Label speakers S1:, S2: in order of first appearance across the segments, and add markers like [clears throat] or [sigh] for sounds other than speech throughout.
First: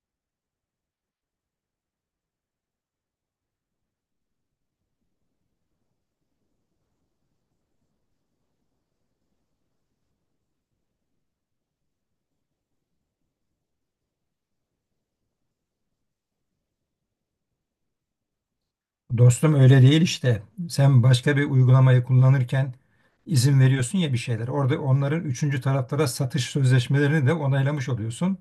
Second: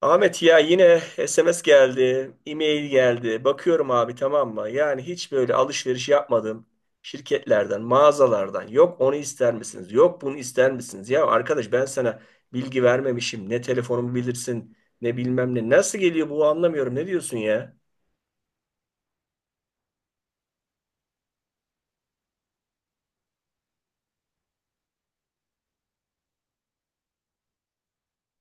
S1: Ahmet ya yine SMS geldi, e-mail geldi. Bakıyorum abi, tamam mı? Yani hiç böyle alışveriş yapmadım. Şirketlerden, mağazalardan. Yok onu ister misiniz? Yok bunu ister misiniz? Ya arkadaş, ben sana bilgi vermemişim. Ne telefonumu bilirsin, ne bilmem ne. Nasıl geliyor bu, anlamıyorum. Ne diyorsun ya?
S2: Dostum öyle değil işte. Sen başka bir uygulamayı kullanırken izin veriyorsun ya bir şeyler. Orada onların üçüncü taraflara satış sözleşmelerini de onaylamış oluyorsun.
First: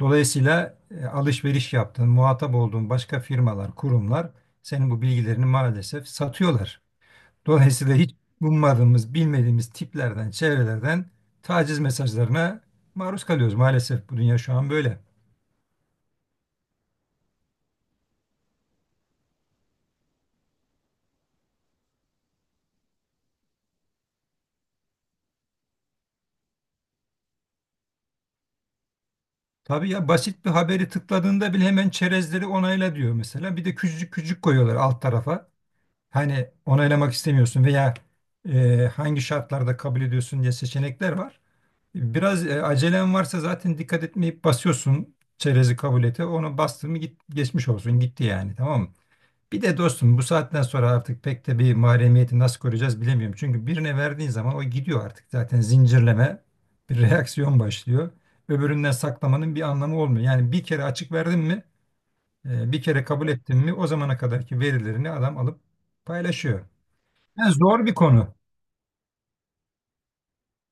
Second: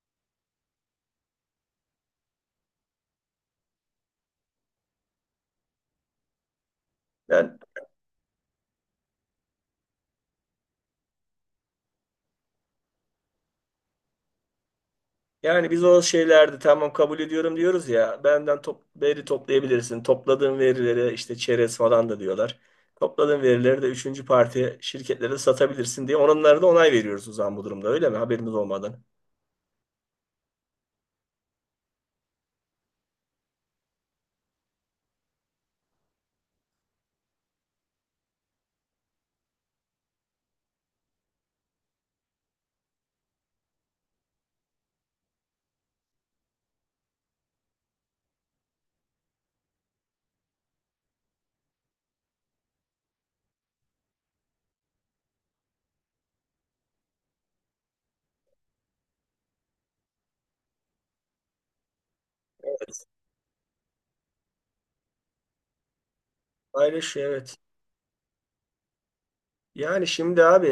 S2: Dolayısıyla alışveriş yaptığın, muhatap olduğun başka firmalar, kurumlar senin bu bilgilerini maalesef satıyorlar.
S1: Ben
S2: Dolayısıyla hiç ummadığımız, bilmediğimiz tiplerden, çevrelerden taciz mesajlarına maruz kalıyoruz. Maalesef bu dünya şu an böyle.
S1: Yani biz o şeylerde tamam kabul ediyorum diyoruz ya, benden veri toplayabilirsin. Topladığın verilere işte çerez falan da diyorlar. Topladığın verileri de üçüncü parti şirketlere satabilirsin diye onlara da onay veriyoruz o zaman, bu durumda öyle mi? Haberimiz olmadan.
S2: Tabii ya basit bir haberi tıkladığında bile hemen çerezleri onayla diyor mesela. Bir de küçücük küçük koyuyorlar alt tarafa. Hani onaylamak istemiyorsun veya hangi şartlarda kabul ediyorsun diye seçenekler var. Biraz acelen varsa zaten dikkat etmeyip basıyorsun çerezi kabul ete. Onu bastın mı git, geçmiş olsun gitti yani tamam mı? Bir de dostum bu saatten sonra artık pek de bir mahremiyeti nasıl koruyacağız bilemiyorum. Çünkü birine verdiğin zaman o gidiyor artık zaten zincirleme bir reaksiyon başlıyor. Öbüründen saklamanın bir anlamı olmuyor. Yani bir kere açık verdin mi bir kere kabul ettin mi o zamana kadarki verilerini adam alıp paylaşıyor.
S1: Paylaş,
S2: Yani
S1: evet.
S2: zor bir konu.
S1: Yani şimdi abi,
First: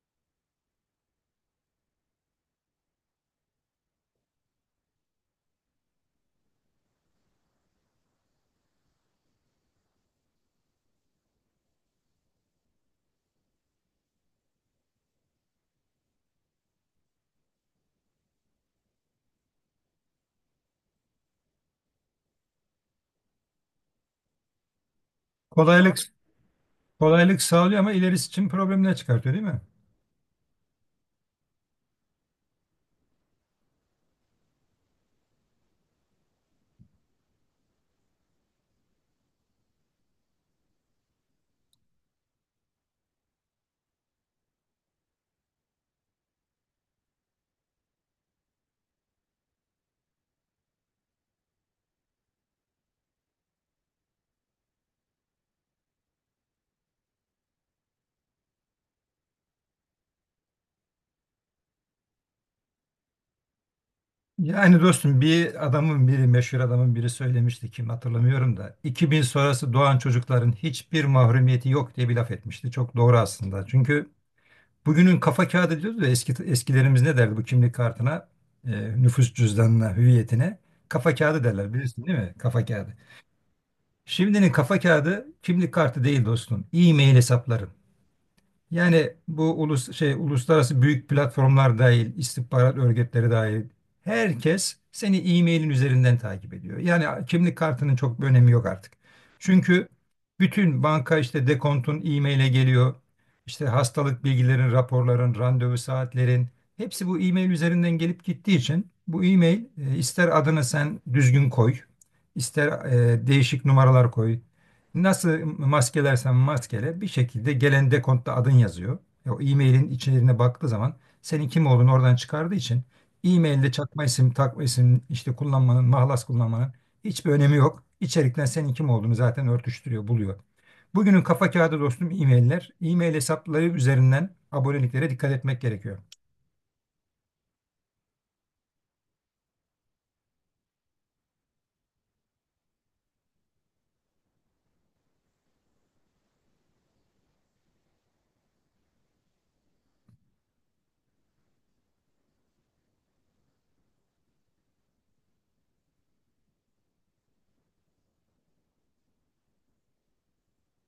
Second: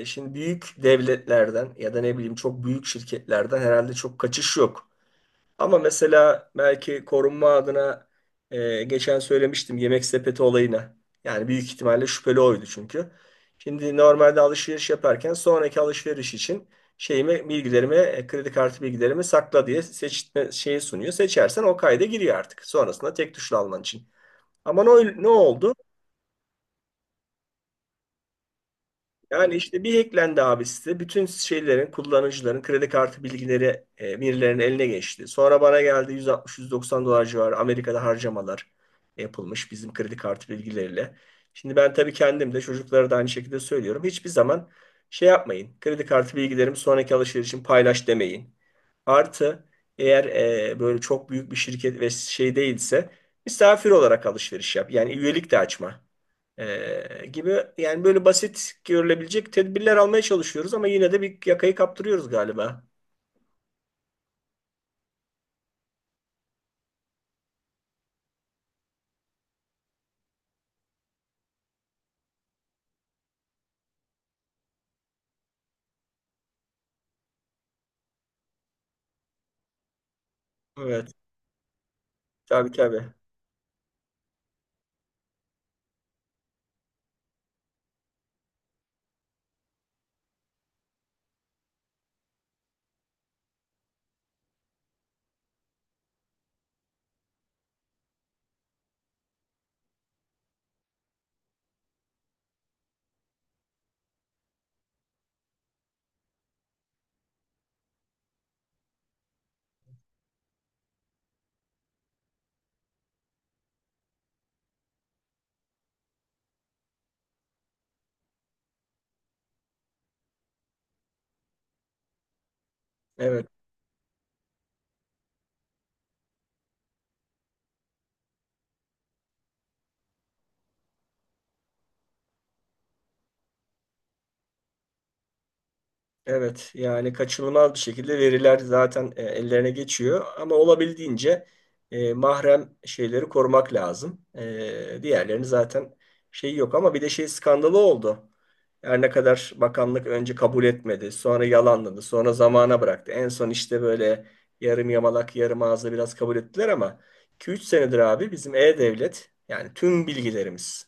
S1: şimdi büyük devletlerden ya da ne bileyim çok büyük şirketlerden herhalde çok kaçış yok. Ama mesela belki korunma adına geçen söylemiştim yemek sepeti olayına. Yani büyük ihtimalle şüpheli oydu, çünkü şimdi normalde alışveriş yaparken sonraki alışveriş için şeyimi, bilgilerimi, kredi kartı bilgilerimi sakla diye seçme şeyi sunuyor. Seçersen o kayda giriyor artık. Sonrasında tek tuşla alman için. Ama ne oldu?
S2: Kolaylık kolaylık sağlıyor ama ilerisi için problemler çıkartıyor değil
S1: Yani
S2: mi?
S1: işte bir hacklendi abi site. Bütün şeylerin, kullanıcıların kredi kartı bilgileri birilerinin eline geçti. Sonra bana geldi, 160-190 dolar civarı Amerika'da harcamalar yapılmış bizim kredi kartı bilgileriyle. Şimdi ben tabii kendim de çocuklara da aynı şekilde söylüyorum. Hiçbir zaman şey yapmayın, kredi kartı bilgilerimi sonraki alışveriş için paylaş demeyin. Artı, eğer böyle çok büyük bir şirket ve şey değilse misafir olarak alışveriş yap. Yani üyelik de açma. Gibi, yani böyle basit görülebilecek tedbirler almaya çalışıyoruz ama yine de bir yakayı kaptırıyoruz galiba.
S2: Yani dostum bir adamın biri meşhur adamın biri söylemişti kim hatırlamıyorum da 2000 sonrası doğan çocukların hiçbir mahrumiyeti yok diye bir laf etmişti. Çok doğru aslında. Çünkü bugünün kafa kağıdı diyoruz da eski eskilerimiz ne derdi bu kimlik kartına, nüfus cüzdanına, hüviyetine
S1: Evet.
S2: kafa kağıdı derler bilirsin değil mi? Kafa
S1: Tabii,
S2: kağıdı.
S1: tabii.
S2: Şimdinin kafa kağıdı kimlik kartı değil dostum. E-mail hesapları. Yani bu uluslararası büyük platformlar dahil, istihbarat örgütleri dahil herkes seni e-mailin üzerinden takip ediyor. Yani kimlik kartının çok bir önemi yok artık. Çünkü bütün banka işte dekontun e-maile geliyor. İşte hastalık bilgilerin, raporların, randevu saatlerin hepsi bu e-mail üzerinden gelip gittiği için bu e-mail ister adını sen düzgün koy, ister değişik numaralar koy, nasıl maskelersen maskele bir şekilde gelen dekontta adın yazıyor. O e-mailin içeriğine baktığı zaman senin kim olduğunu oradan çıkardığı için
S1: Evet.
S2: e-mailde çakma isim, takma isim işte kullanmanın, mahlas kullanmanın hiçbir önemi yok. İçerikten senin kim olduğunu zaten örtüştürüyor, buluyor. Bugünün kafa kağıdı dostum e-mailler. E-mail hesapları üzerinden aboneliklere dikkat etmek gerekiyor.
S1: Evet, yani kaçınılmaz bir şekilde veriler zaten ellerine geçiyor ama olabildiğince mahrem şeyleri korumak lazım. Diğerlerini zaten şey yok ama bir de şey skandalı oldu. Her ne kadar bakanlık önce kabul etmedi, sonra yalanladı, sonra zamana bıraktı. En son işte böyle yarım yamalak, yarım ağızla biraz kabul ettiler ama 2-3 senedir abi bizim e-devlet, yani tüm bilgilerimiz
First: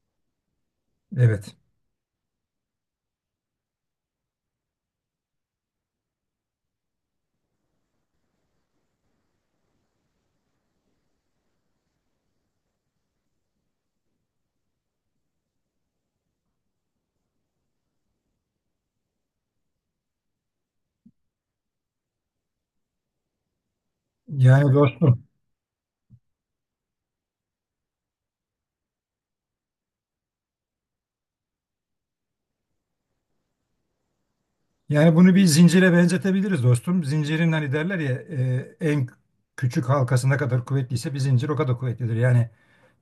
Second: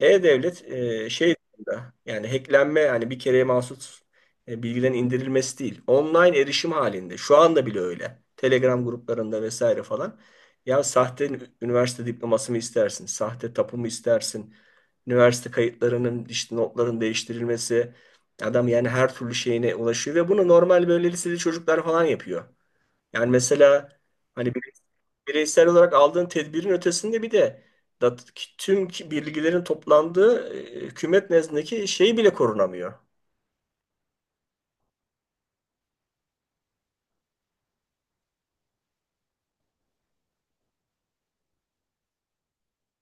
S1: e-Devlet şey
S2: Evet.
S1: durumda, yani hacklenme, yani bir kereye mahsus bilgilerin indirilmesi değil. Online erişim halinde. Şu anda bile öyle. Telegram gruplarında vesaire falan. Ya sahte üniversite diploması mı istersin? Sahte tapu mu istersin? Üniversite kayıtlarının, işte notların değiştirilmesi. Adam yani her türlü şeyine ulaşıyor ve bunu normal böyle liseli çocuklar falan yapıyor. Yani mesela hani
S2: Yani dostum
S1: bireysel olarak aldığın tedbirin ötesinde bir de dat- tüm bilgilerin toplandığı hükümet nezdindeki şey bile korunamıyor.
S2: Yani bunu bir zincire benzetebiliriz dostum. Zincirin hani derler ya en küçük halkası ne kadar kuvvetliyse bir zincir o kadar kuvvetlidir. Yani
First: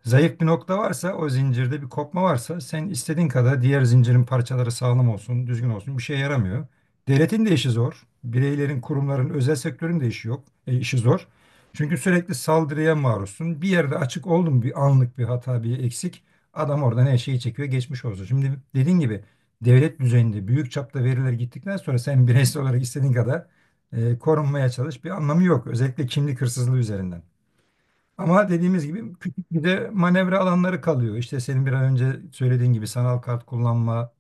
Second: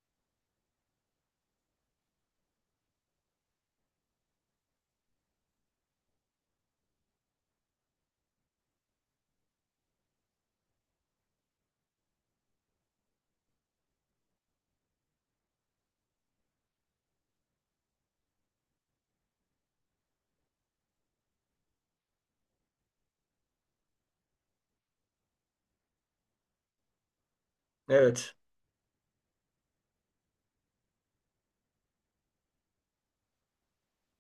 S2: zayıf bir nokta varsa o zincirde bir kopma varsa sen istediğin kadar diğer zincirin parçaları sağlam olsun, düzgün olsun bir şeye yaramıyor. Devletin de işi zor. Bireylerin, kurumların, özel sektörün de işi yok, işi zor. Çünkü sürekli saldırıya maruzsun. Bir yerde açık oldu mu bir anlık bir hata, bir eksik adam oradan her şeyi çekiyor, geçmiş olsun. Şimdi dediğin gibi devlet düzeyinde büyük çapta veriler gittikten sonra sen bireysel olarak istediğin kadar korunmaya çalış bir anlamı yok. Özellikle kimlik hırsızlığı üzerinden.
S1: Evet.
S2: Ama dediğimiz gibi küçük bir de manevra alanları kalıyor. İşte senin bir an önce söylediğin gibi sanal kart kullanma,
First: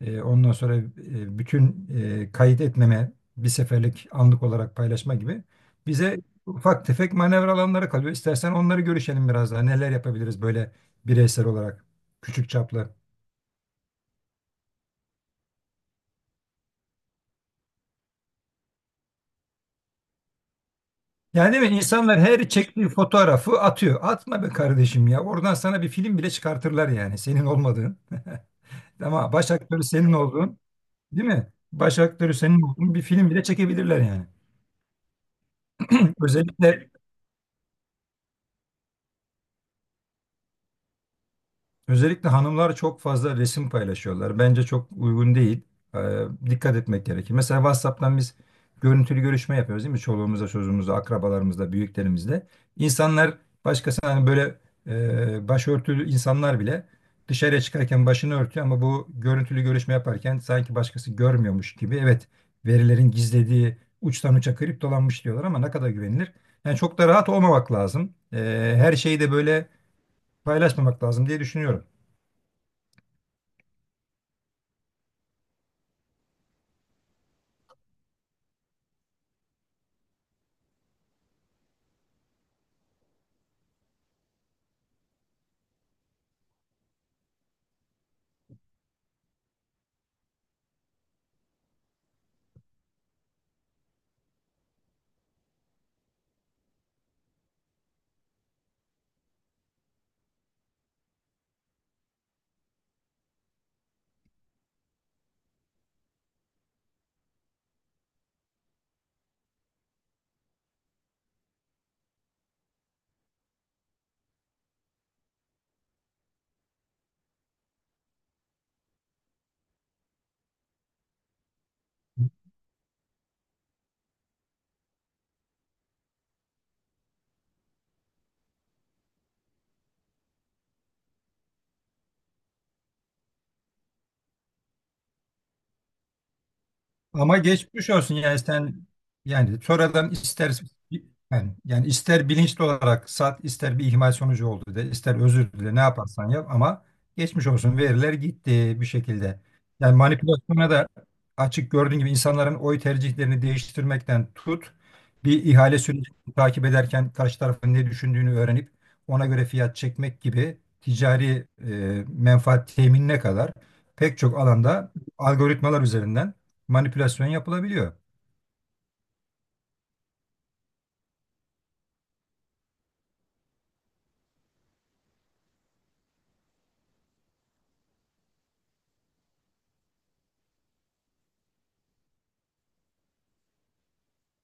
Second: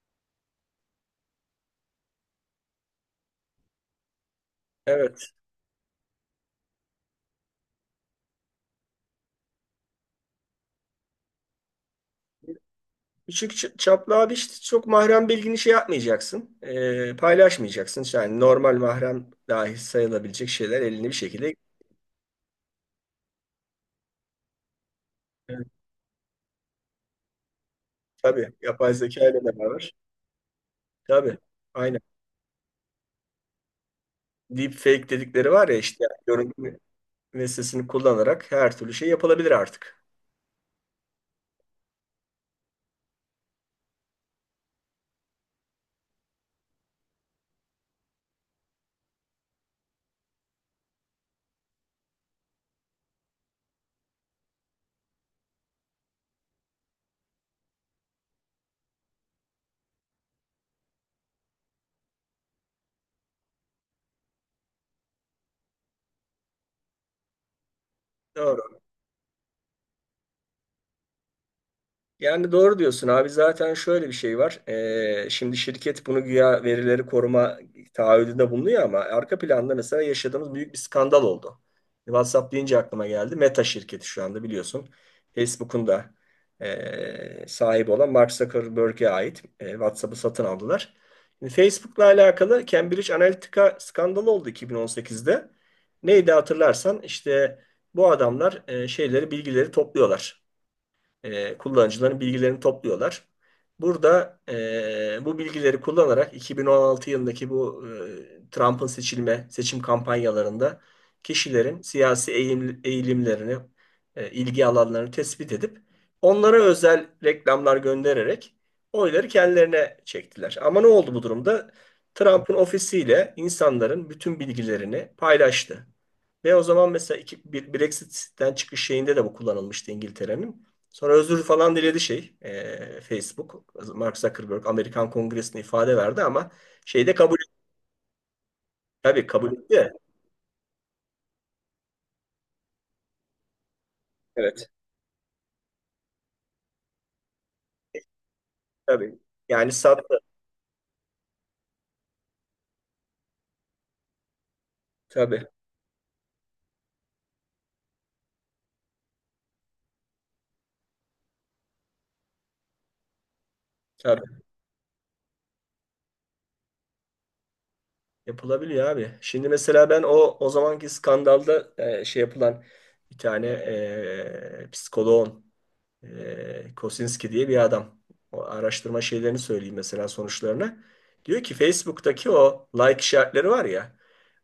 S2: ondan sonra bütün kayıt etmeme, bir seferlik anlık olarak paylaşma
S1: Evet.
S2: gibi bize ufak tefek manevra alanları kalıyor. İstersen onları görüşelim biraz daha. Neler yapabiliriz böyle bireysel olarak küçük çaplı.
S1: Küçük çaplı abi, işte çok mahrem bilgini şey yapmayacaksın, paylaşmayacaksın. İşte, yani normal mahrem dahi sayılabilecek şeyler elini bir
S2: Yani
S1: şekilde.
S2: değil mi? İnsanlar her çektiği fotoğrafı atıyor. Atma be kardeşim ya. Oradan
S1: Evet.
S2: sana bir film bile çıkartırlar yani. Senin olmadığın.
S1: Tabii. Yapay
S2: [laughs]
S1: zeka
S2: Ama
S1: ile
S2: baş aktörü
S1: beraber.
S2: senin olduğun, değil
S1: Tabii.
S2: mi? Baş
S1: Aynen.
S2: aktörü senin olduğun bir film bile çekebilirler yani.
S1: Deepfake dedikleri var ya işte, yani
S2: Özellikle
S1: görüntü ve sesini kullanarak her türlü şey yapılabilir artık.
S2: Özellikle hanımlar çok fazla resim paylaşıyorlar. Bence çok uygun değil. Ee, Dikkat etmek gerekir. Mesela WhatsApp'tan biz görüntülü görüşme yapıyoruz değil mi? Çoluğumuzla, çocuğumuzla, akrabalarımızla, büyüklerimizle. İnsanlar başkası hani böyle başörtülü insanlar bile dışarıya çıkarken başını örtüyor ama bu görüntülü görüşme yaparken sanki başkası görmüyormuş gibi. Evet, verilerin gizlediği uçtan uça kriptolanmış diyorlar ama ne kadar güvenilir? Yani çok da rahat olmamak lazım.
S1: Doğru.
S2: Her şeyi de böyle paylaşmamak lazım diye düşünüyorum.
S1: Yani doğru diyorsun abi, zaten şöyle bir şey var. Şimdi şirket bunu güya verileri koruma taahhüdünde bulunuyor ama arka planda mesela yaşadığımız büyük bir skandal oldu. WhatsApp deyince aklıma geldi. Meta şirketi şu anda, biliyorsun, Facebook'un da sahibi olan Mark Zuckerberg'e ait WhatsApp'ı satın aldılar. Şimdi Facebook'la alakalı Cambridge Analytica skandalı oldu 2018'de. Neydi hatırlarsan, işte bu adamlar şeyleri, bilgileri topluyorlar, kullanıcıların bilgilerini topluyorlar. Burada bu bilgileri kullanarak 2016 yılındaki bu Trump'ın seçim kampanyalarında kişilerin siyasi eğilimlerini, ilgi alanlarını tespit edip onlara özel reklamlar göndererek oyları kendilerine çektiler. Ama ne oldu bu durumda? Trump'ın ofisiyle insanların bütün bilgilerini paylaştı. Ve o zaman mesela Brexit'ten çıkış şeyinde de bu kullanılmıştı İngiltere'nin. Sonra özür falan diledi şey, Facebook. Mark Zuckerberg Amerikan Kongresi'ne ifade verdi ama şeyi de kabul
S2: Ama
S1: etti.
S2: geçmiş olsun yani sen
S1: Tabii, kabul
S2: yani
S1: etti.
S2: sonradan ister ister bilinçli olarak sat ister bir ihmal sonucu
S1: Evet.
S2: oldu de ister özür dile ne yaparsan yap ama geçmiş olsun veriler gitti bir
S1: Tabii.
S2: şekilde.
S1: Yani
S2: Yani
S1: sattı.
S2: manipülasyona da açık gördüğün gibi insanların oy tercihlerini değiştirmekten tut bir
S1: Tabii.
S2: ihale sürecini takip ederken karşı tarafın ne düşündüğünü öğrenip ona göre fiyat çekmek gibi ticari menfaat teminine kadar pek
S1: Tabii.
S2: çok alanda algoritmalar üzerinden manipülasyon yapılabiliyor.
S1: Yapılabiliyor abi. Şimdi mesela ben o zamanki skandalda şey yapılan bir tane psikoloğun, Kosinski diye bir adam. O araştırma şeylerini söyleyeyim mesela, sonuçlarını. Diyor ki Facebook'taki o like işaretleri var ya,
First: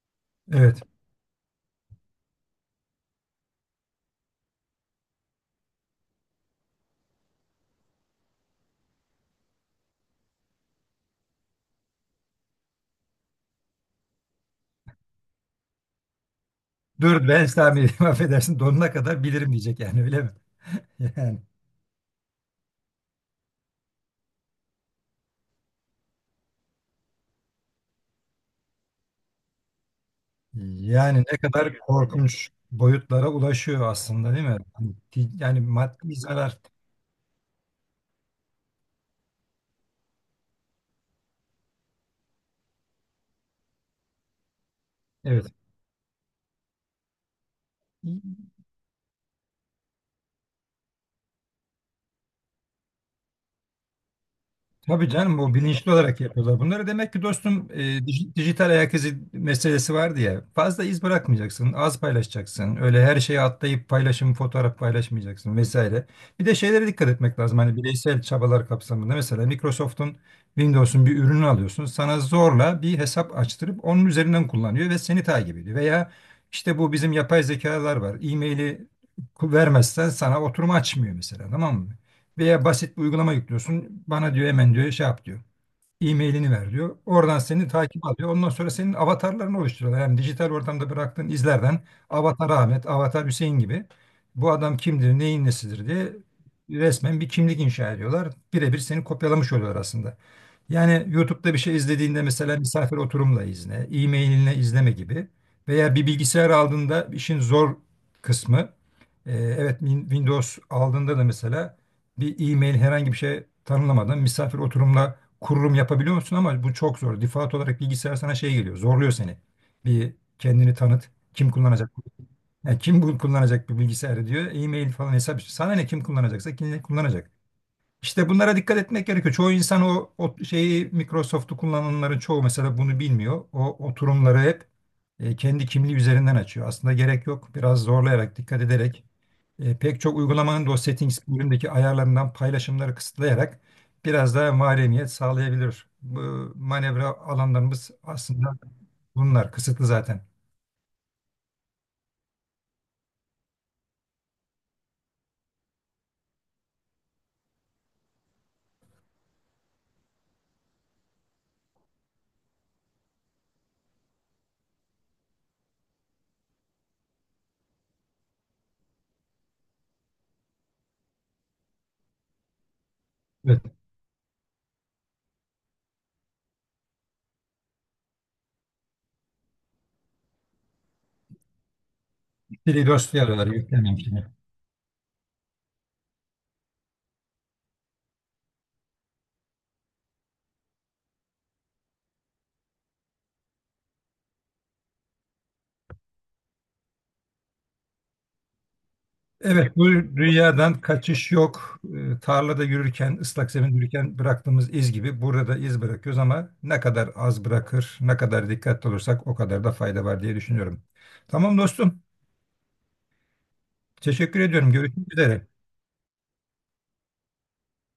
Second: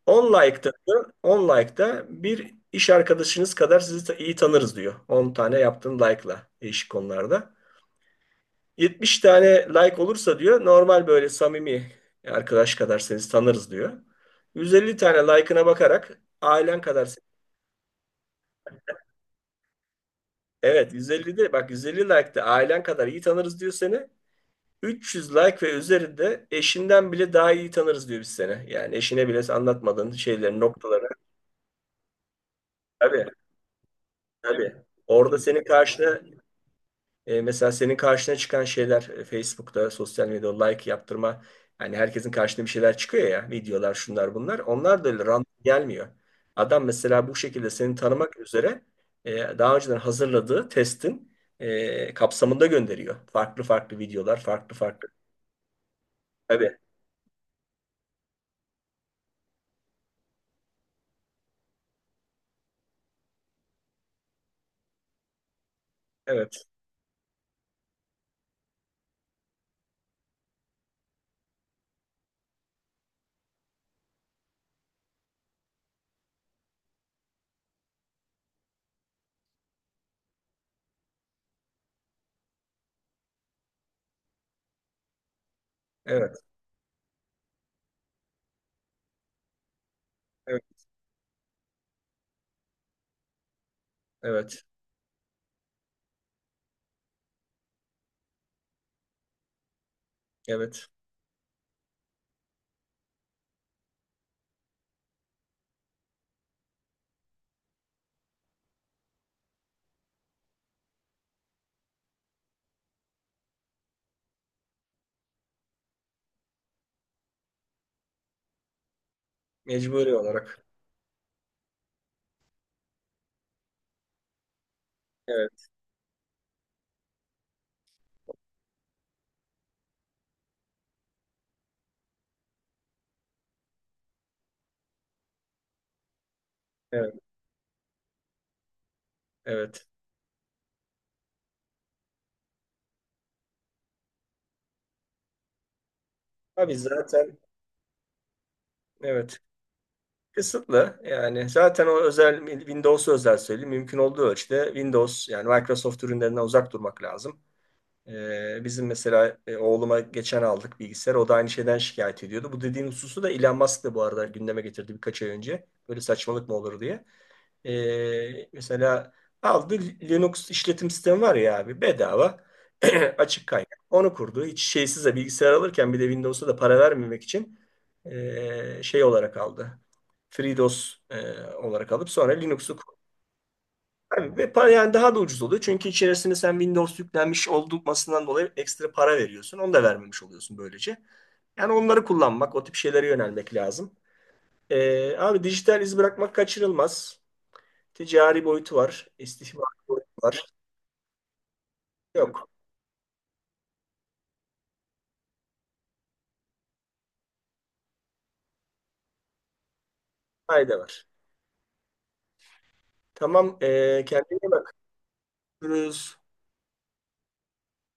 S1: 10 like'da
S2: Evet.
S1: diyor, 10 like'da bir iş arkadaşınız kadar sizi iyi tanırız diyor. 10 tane yaptığın like'la değişik konularda. 70 tane like olursa diyor normal böyle samimi arkadaş kadar sizi tanırız diyor. 150 tane like'ına bakarak ailen kadar
S2: Dur ben İslami değilim, [laughs] affedersin donuna kadar bilirim diyecek yani öyle mi?
S1: Evet,
S2: [laughs]
S1: 150'de bak, 150 like'da ailen kadar iyi tanırız diyor seni. 300 like ve üzerinde eşinden bile daha iyi tanırız diyor biz seni. Yani eşine bile anlatmadığın şeyleri, noktaları.
S2: Ne kadar korkunç
S1: Tabii,
S2: boyutlara ulaşıyor aslında değil mi?
S1: tabii.
S2: Hani
S1: Orada
S2: yani
S1: senin
S2: maddi
S1: karşına
S2: zarar.
S1: mesela senin karşına çıkan şeyler, Facebook'ta, sosyal medyada like yaptırma. Hani herkesin karşına bir şeyler çıkıyor ya. Videolar, şunlar bunlar. Onlar da öyle random
S2: Evet.
S1: gelmiyor. Adam mesela bu şekilde seni tanımak üzere daha önceden hazırladığı testin kapsamında gönderiyor. Farklı farklı videolar, farklı farklı.
S2: Tabii canım bu bilinçli olarak yapıyorlar
S1: Tabii,
S2: bunları. Demek ki dostum dijital ayak izi meselesi vardı ya. Fazla iz bırakmayacaksın, az paylaşacaksın. Öyle her şeye atlayıp paylaşım, fotoğraf paylaşmayacaksın vesaire. Bir
S1: evet,
S2: de şeylere dikkat etmek lazım. Hani bireysel çabalar kapsamında mesela Microsoft'un Windows'un bir ürünü alıyorsun. Sana zorla bir hesap açtırıp onun üzerinden kullanıyor ve seni takip ediyor. Veya işte bu bizim yapay zekalar var. E-mail'i vermezsen sana oturum açmıyor mesela tamam mı? Veya basit bir uygulama yüklüyorsun. Bana diyor hemen diyor şey yap diyor
S1: evet,
S2: e-mailini ver diyor. Oradan seni takip alıyor. Ondan sonra senin avatarlarını oluşturuyorlar. Yani dijital
S1: evet.
S2: ortamda bıraktığın izlerden Avatar Ahmet, Avatar Hüseyin gibi bu
S1: Evet.
S2: adam kimdir, neyin nesidir diye resmen bir kimlik inşa ediyorlar. Birebir seni kopyalamış oluyorlar aslında.
S1: Evet.
S2: Yani YouTube'da bir şey izlediğinde mesela misafir oturumla izle, e-mailinle izleme gibi veya bir bilgisayar aldığında işin zor kısmı evet Windows aldığında da mesela bir e-mail herhangi bir şey tanımlamadan misafir oturumla kururum yapabiliyor musun ama bu çok zor. Default olarak bilgisayar sana şey geliyor, zorluyor seni. Bir
S1: Mecburi olarak.
S2: kendini tanıt, kim kullanacak? Yani kim bu kullanacak bir bilgisayarı diyor. E-mail falan hesap. İşte.
S1: Evet.
S2: Sana ne kim kullanacaksa kim ne kullanacak. İşte bunlara dikkat etmek gerekiyor. Çoğu insan o şeyi Microsoft'u kullananların çoğu mesela bunu bilmiyor. O oturumları hep kendi kimliği üzerinden açıyor. Aslında
S1: Evet.
S2: gerek yok. Biraz zorlayarak, dikkat ederek
S1: Evet.
S2: pek çok uygulamanın da o settings bölümündeki ayarlarından paylaşımları kısıtlayarak biraz daha mahremiyet sağlayabilir. Bu
S1: Abi
S2: manevra
S1: zaten,
S2: alanlarımız aslında
S1: evet.
S2: bunlar. Kısıtlı zaten.
S1: Kısıtlı, yani zaten o özel Windows, özel söyleyeyim, mümkün olduğu ölçüde Windows, yani Microsoft ürünlerinden uzak durmak lazım. Bizim mesela oğluma geçen aldık bilgisayar, o da aynı şeyden şikayet ediyordu. Bu dediğin hususu da Elon Musk da bu arada gündeme getirdi birkaç ay önce. Böyle saçmalık mı olur diye. Mesela aldı, Linux işletim sistemi var ya abi, bedava, [clears throat] açık
S2: Evet.
S1: kaynak. Onu kurdu. Hiç şeysiz de bilgisayar alırken, bir de Windows'a da para vermemek için şey olarak aldı. FreeDOS olarak alıp sonra Linux'u
S2: Dili
S1: kurdu.
S2: dosyaları yüklememiş.
S1: Abi, ve para yani daha da ucuz oluyor. Çünkü içerisine sen Windows yüklenmiş olmasından dolayı ekstra para veriyorsun. Onu da vermemiş oluyorsun böylece. Yani onları kullanmak, o tip şeylere yönelmek lazım. Abi dijital iz bırakmak kaçırılmaz. Ticari boyutu var, istismar
S2: Evet, bu
S1: boyutu var.
S2: rüyadan kaçış yok.
S1: Yok,
S2: Tarlada yürürken, ıslak zeminde yürürken bıraktığımız iz gibi burada da iz bırakıyoruz ama ne kadar az bırakır, ne kadar dikkatli olursak o kadar da fayda var diye
S1: fayda
S2: düşünüyorum.
S1: var.
S2: Tamam dostum,
S1: Tamam, kendine
S2: teşekkür
S1: iyi
S2: ediyorum.
S1: bak.
S2: Görüşmek üzere.
S1: Görüşürüz.